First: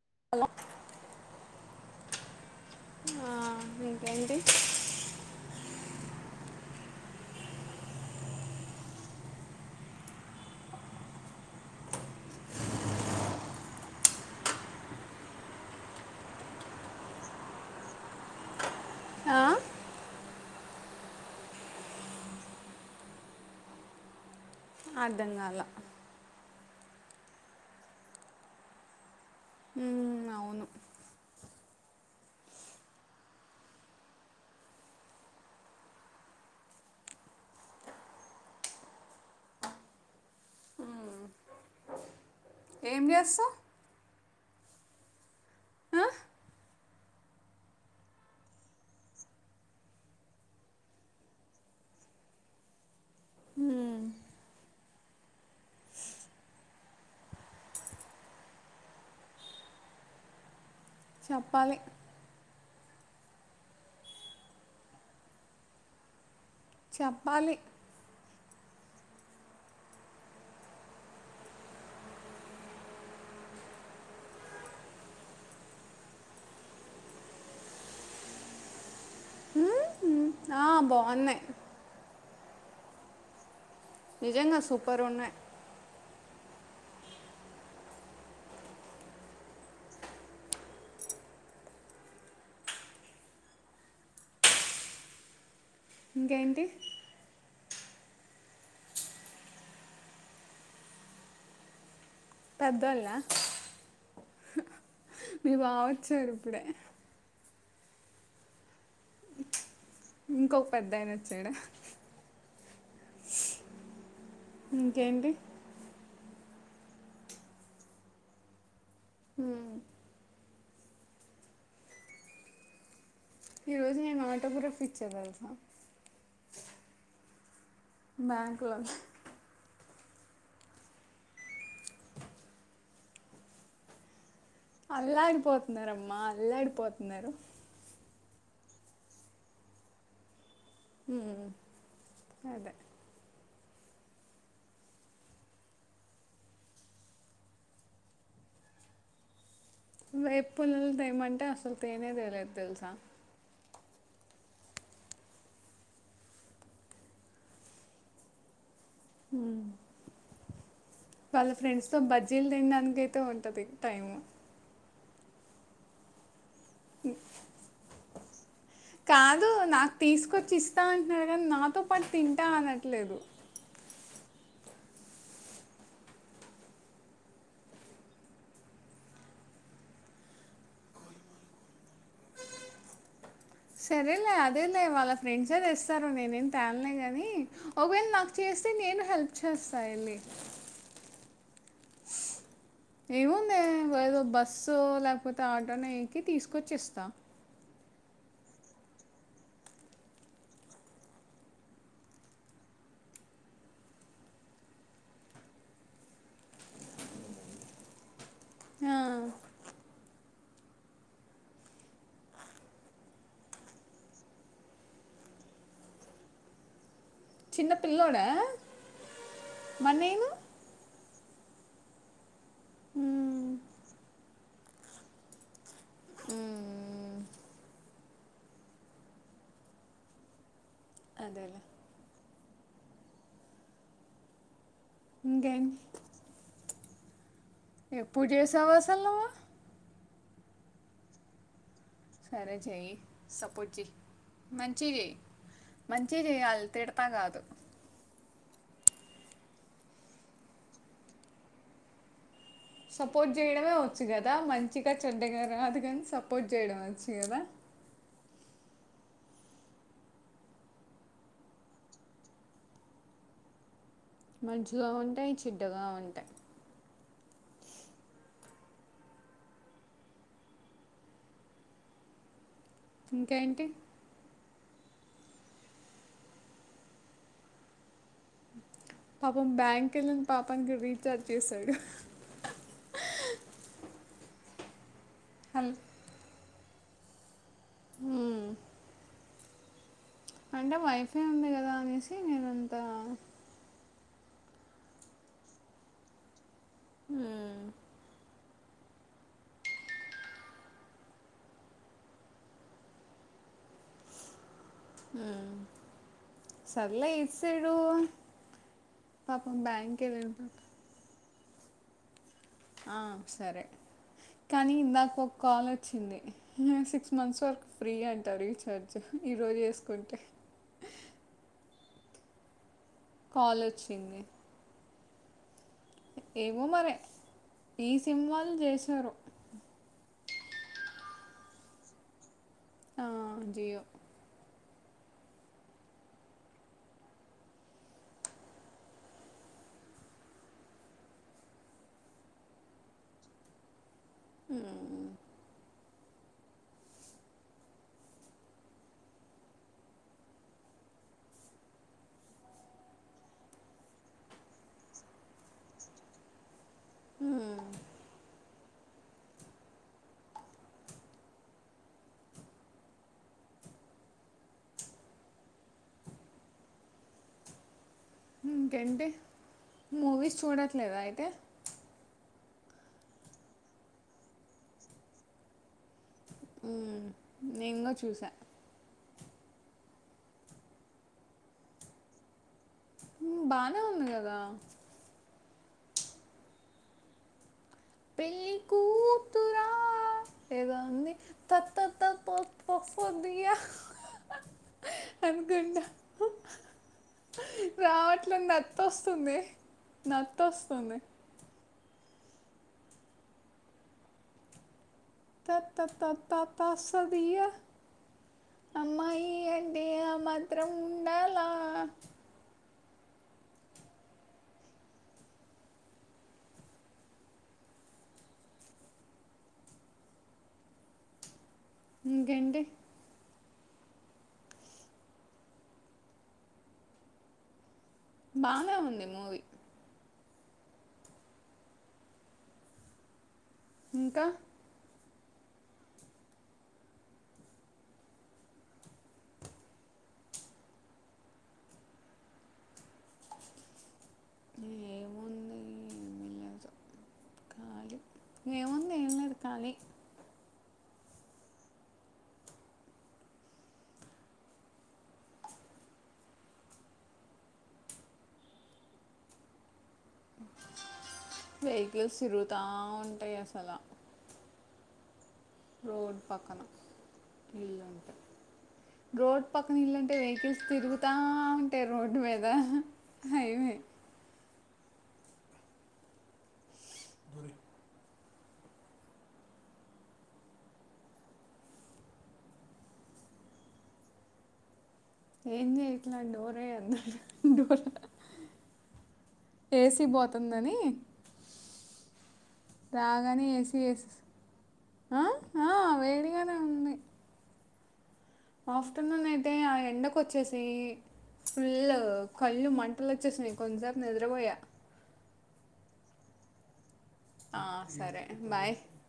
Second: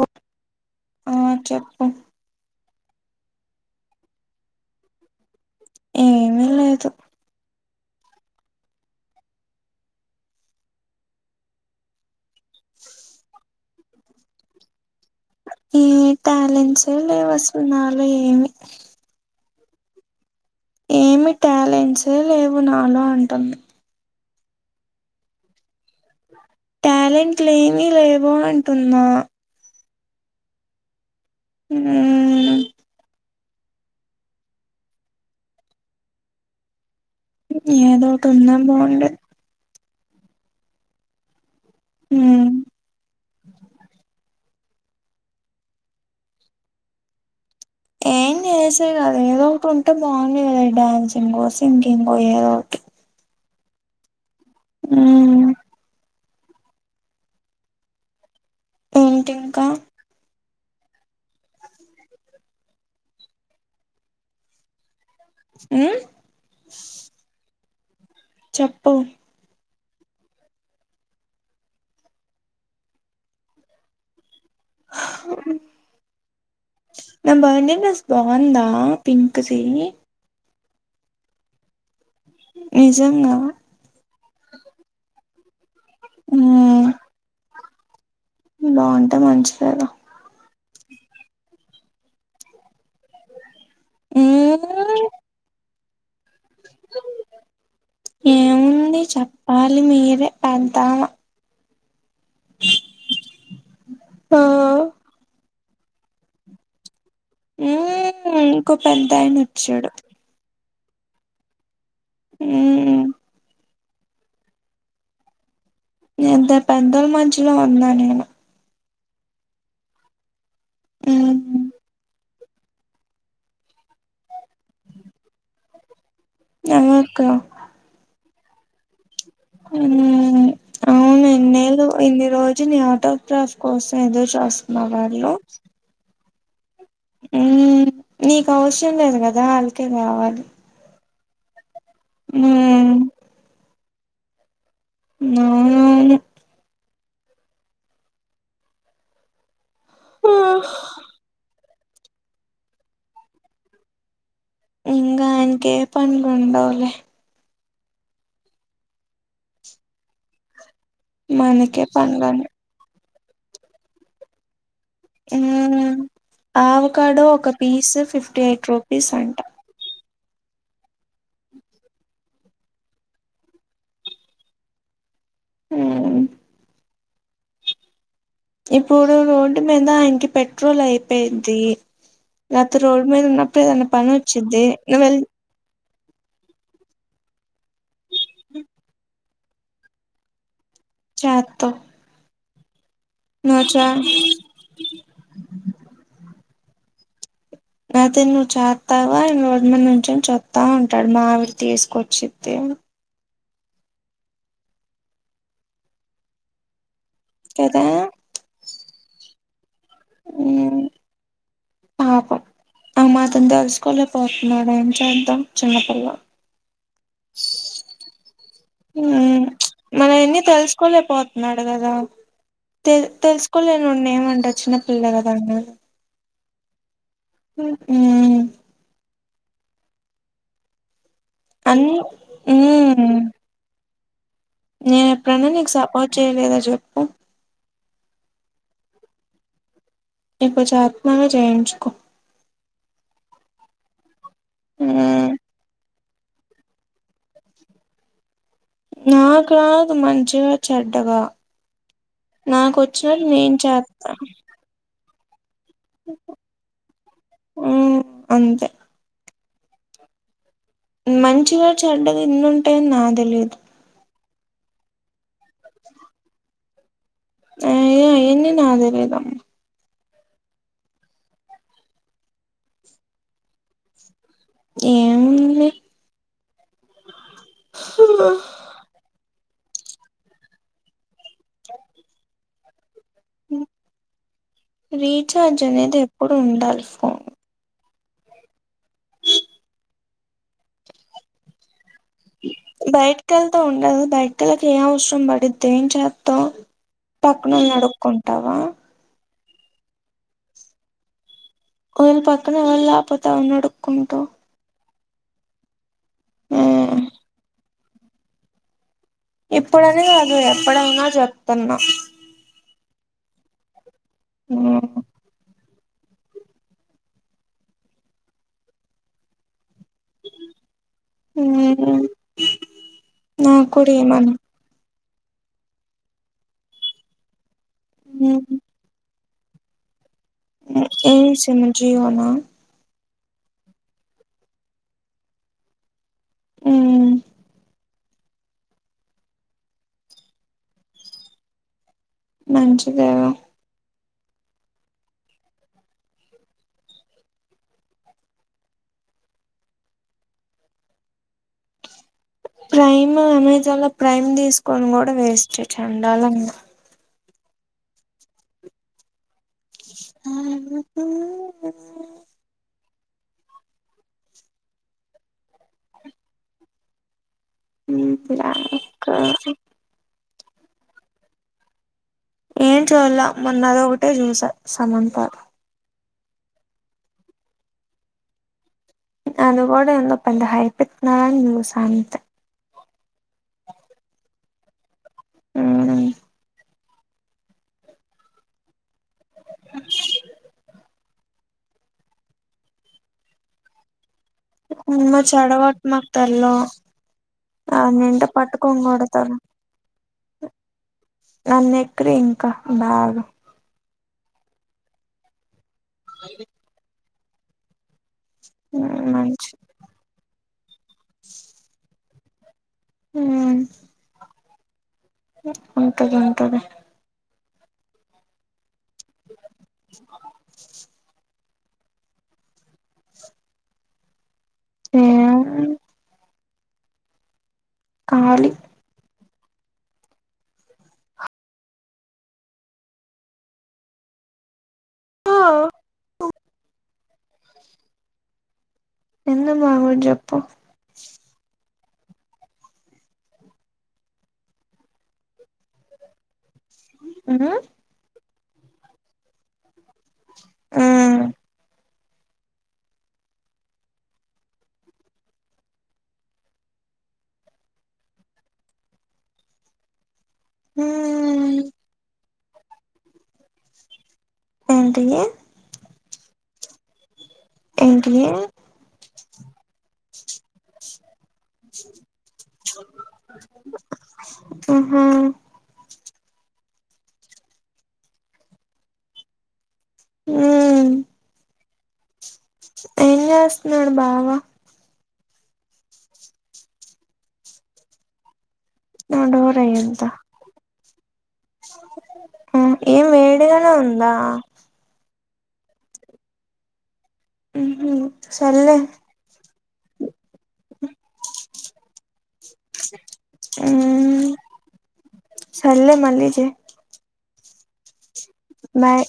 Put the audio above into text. ఓ hello ఆ చెప్పు ఆ ఇంకేంటి ఏమి లేదు ఏ టాలెంట్స్ లేవు అసలు నాలో ఏమి ఆ ఏమి టాలెంట్స్ లేవు నాలో అంటున్న అర్ధం కాలా టాలెంట్లు ఏమి లేవు అంటున్న ఉమ్ అవును ఉమ్ ఏదో ఒకటి ఉన్నా బాగుండేది ఉమ్ ఏం చేస్తావ్ ఆ, ఏం చేసే కదా ఏదో ఒకటి ఉంటే బాగున్ను కదా డాన్సింగ్ సింగింగ్ ఏదో ఒకటి ఉమ్ ఉమ్ ఏంటి ఇంకా చెప్పాలి ఉమ్మ్ చెప్పాలి చెప్పు హ నా బర్త్డే డ్రెస్ బావుందా పింక్ది మ్మ్, ఆ బాగుంది నిజంగా నిజంగా సూపర్ ఉన్నయి ఉమ్ బావుంటే మంచిదే గా ఉమ్ ఇంకేంటి ఏముంది చెప్పాలి మీరే పెద్దమా పెద్దొల్ల ఆ మీ బావొచ్చారు ఇప్పుడే ఉమ్మ్ ఇంకో పెద్ద ఆయినొచ్చాడు ఇంకొ పెద్దయినొచ్చాడ ఉమ్మ్ ఇంకేంటి ఎంత పెద్దొల్ మద్యలో ఉన్నాను నేను. ఉ మ్ ఈరోజు నేను ఆటోగ్రాఫ్ ఇచ్చా తెల్సా. ఎందక్కా బ్యాంక్లో. ఊఊ అ అవును ఇన్నెళ్ళు ఇన్ని రోజులు నీ ఆటోగ్రాఫ్ కోసం ఎదురు చూస్. అల్లాడిపోతున్నారమ్మా అల్లాడిపోతున్నారు. మ్మ్ నీకు అవసరం లేదు గదా అందుకే కావాలి. మ్మ్, అదే మ్మ్ అవునవును వేప పూలు తేమంటే అసలు తేనే తేలేదు తెలుసా ఇంగా ఆయనకి ఏ పనులుండవులే. హ్మ్ వాళ్ళ మనకే ఫ్రెండ్స్ తో పనులు ఉం బజ్జీలు తినడానికైతే ఉంటది టైమ్ ఊ ఆవకాడో ఒక పీస్ ఫిఫ్టీ ఎయిట్. రూపీస్ అంట కాదు నాకు తీసుకొచ్చి ఇస్తా అంటున్నాడు గాని నాతో పాటు తింటా అనట్లేదు. ఊ ఇప్పుడు రోడ్డు మీద ఆయన్కి పెట్రోల్ అయిపోయిద్ది నాతో రోడ్డు మీద ఉన్న. సరేలే అదేలే వాళ్ళ ఫ్రెండ్స్. తెస్తారు నేనేం తేన్లే గానీ ఒకవేళ నాకు చేస్తే నేను హెల్ప్ చేస్తా ఎల్లి చేత్త. ఏముందే ఏదో బస్సు లేక కపోతే ఆటొనో ఎక్కి తీసుకొచ్చేస్తా. ఐతే నువ్వు చేత్తావా రోడ్ మీద నుంచొని చూత్తా ఉంటాడు మా ఆవిడి తీసుకొచ్చిది. కదా ఆ ఊ పాపం ఆ మాత్రం తెలుసుకోలేకపోతున్నాడు ఏం చేద్దాం చిన్నపిల్ల చిన్న పిల్లోడా. మన మరి ఆ నేను యన్ని తెలుసుకోలేపోతున్నాడు గదా తె మ్మ్. తెలుసుకోలే నన్నెమంటవ్ చిన్న పిల్ల గదా అన్న మ్మ్. ఊ అదేలేే మ్ హుమ్మ్ నేను ఎప్పుడైన ఇంకేం నీకు సపోర్ట్ చేయలేదా చెప్పు. ఎప్పుడు చేసావు అసలు నువ్వు. ఇపుడు చెప్తున్నాను గా చేయించుకో. సరే చెయి సపోర్ట్ చెయ్ మంచిగ చెయ్ మ్మ్ మంచిగ చేయాలే తిడతా గాదు. నక్రాదూ మంచిగా చెడ్డగా. నాకు వచ్చినట్టు సపోర్ట్ నేను చేయడమే వచ్చు చేత్తా గదా మంచిగా చెడ్డగా రాదు గనీ సపోర్ట్ చేయడం వచ్చు గదా. మ్మ్ అంతే. మంచిగా చెడ్డగా ఇన్ను ఉంటయని నాదెలియదు మంచిగా ఉంటాయి చెడ్డగా ఉంటాయి ఆయన్ని ఎన్ని నాకు తెలియదమ్మ ఇంకా ఏంటి ఏం పాపం బ్యాంక్ ఎళ్ళని పాపానికి రీఛార్జ్ చేసాడు రీచార్జ్ హలో అనేది ఎప్పుడు ఉండాలి ఫోన్ ఉమ్ అంటే వైఫై ఉంది కదా అనేసి నేను అంత బయటికెళ్తే ఉండదు బయటకెళ్తే ఏం అవసరం పడిద్ది ఏం చేత్తవ్ మ్మ్. పక్కనోళ్ళని నడుకుంటావ ఓవల పక్కన వళ్ళు లేపోతే ఎవల్ని అడుక్కుంటావ్ ఉమ్ మ్మ్ సర్లే ఇటు సైడు పాపం బ్యాంకే వెల్ ప్పుడే ఉన్నా చెబుతున్న ఆ సరే కానీ మ్మ్ ఇందాక ఒక కాల్ వచ్చింది సిక్స్ మంత్స్ వరకు ఫ్రీ అంటా రీఛార్జ్ ఈరోజు ఏసుకుంటే ఉమ్ కాల్ వచ్చింది ఏమో మరే ఈ సిమ్ వాళ్లు మ్మ్ చేశారు నీద్ ఏం సిమ్ము జియో నా ఆ జియో ఉమ్ మంచిదేగ ఉమ్ ప్రైమ్ అమెజాన్ లో ప్రైమ్ తీసుకొని కూడా వేస్టే చెండాలంగ ఉమ్ ఆ ఆ ఊ ఇంకేంటి మూవీస్ చూడట్లేదా అయితే ఏం చూల్లే మొన్నదొకటే చూస సమంతాది ఉమ్ నెంగు చూసా అది గూడ ఏందో పెద్ద హైపిత్తున్నరని చూసా ఉం బానే ఉంది కదా ఊ పెళ్ళి కూతురా ఏదో ఉంది త త త త తస్సదియా అమ్మ అనుకుంట చెడగొట్టమాకు నన్నింట రావట్లే పట్టుకొని కొడతారు నత్తొస్తుంది నత్తోస్తుంది నన్న ఎక్కిరియి ఇంకా బాగ తత తత తసదియా ఉమ్ మంచిది టే ఆ మాత్రం ఉండాల ఊ ఉంటది ఉంటది ఇంకేంటి? ఏం లేదు. ఖాళీ బానే ఉంది మూవీ. ఇంకా ఆ ఉ ఎందుకు బాగోదు చెప్పు. ఏముంది ఏమి లేదు. ఖాలీ ఏముంది ఏం లేదు ఖాలీ. ఆ వెహికిల్స్ తిరుగుతా ఉంటయి అసలా. ఏంటియి? రోడ్ పక్కన ఏంటి ఇల్లుంటయి. రోడ్ పక్కన ఇళ్ళంటే వెహికల్స్ తిరుగుతా ఉంటాయి రోడ్డు మీద హైవే. ఆహా గురి ఉ ఏం జేస్తున్నాడు బావా. ఏం చేయట్లే ఆ డోరై అన్నా డోర్ నా ఏసీ బోత ఉంటుందని. అ ఏం వేడిగనే ఉందా? అ హా వేడిగనే ఉంది. టెంపులు ఆఫ్టర్నూనూనైతే ఆ ఎండకొచ్చేసి తే ఫుల్ కళ్ళు మంటలొచ్చేసినయి కొంచెం సేపు నిద్రపోయా. సర్లే మళ్ళీ చేయి. ఆ సరే బాయ్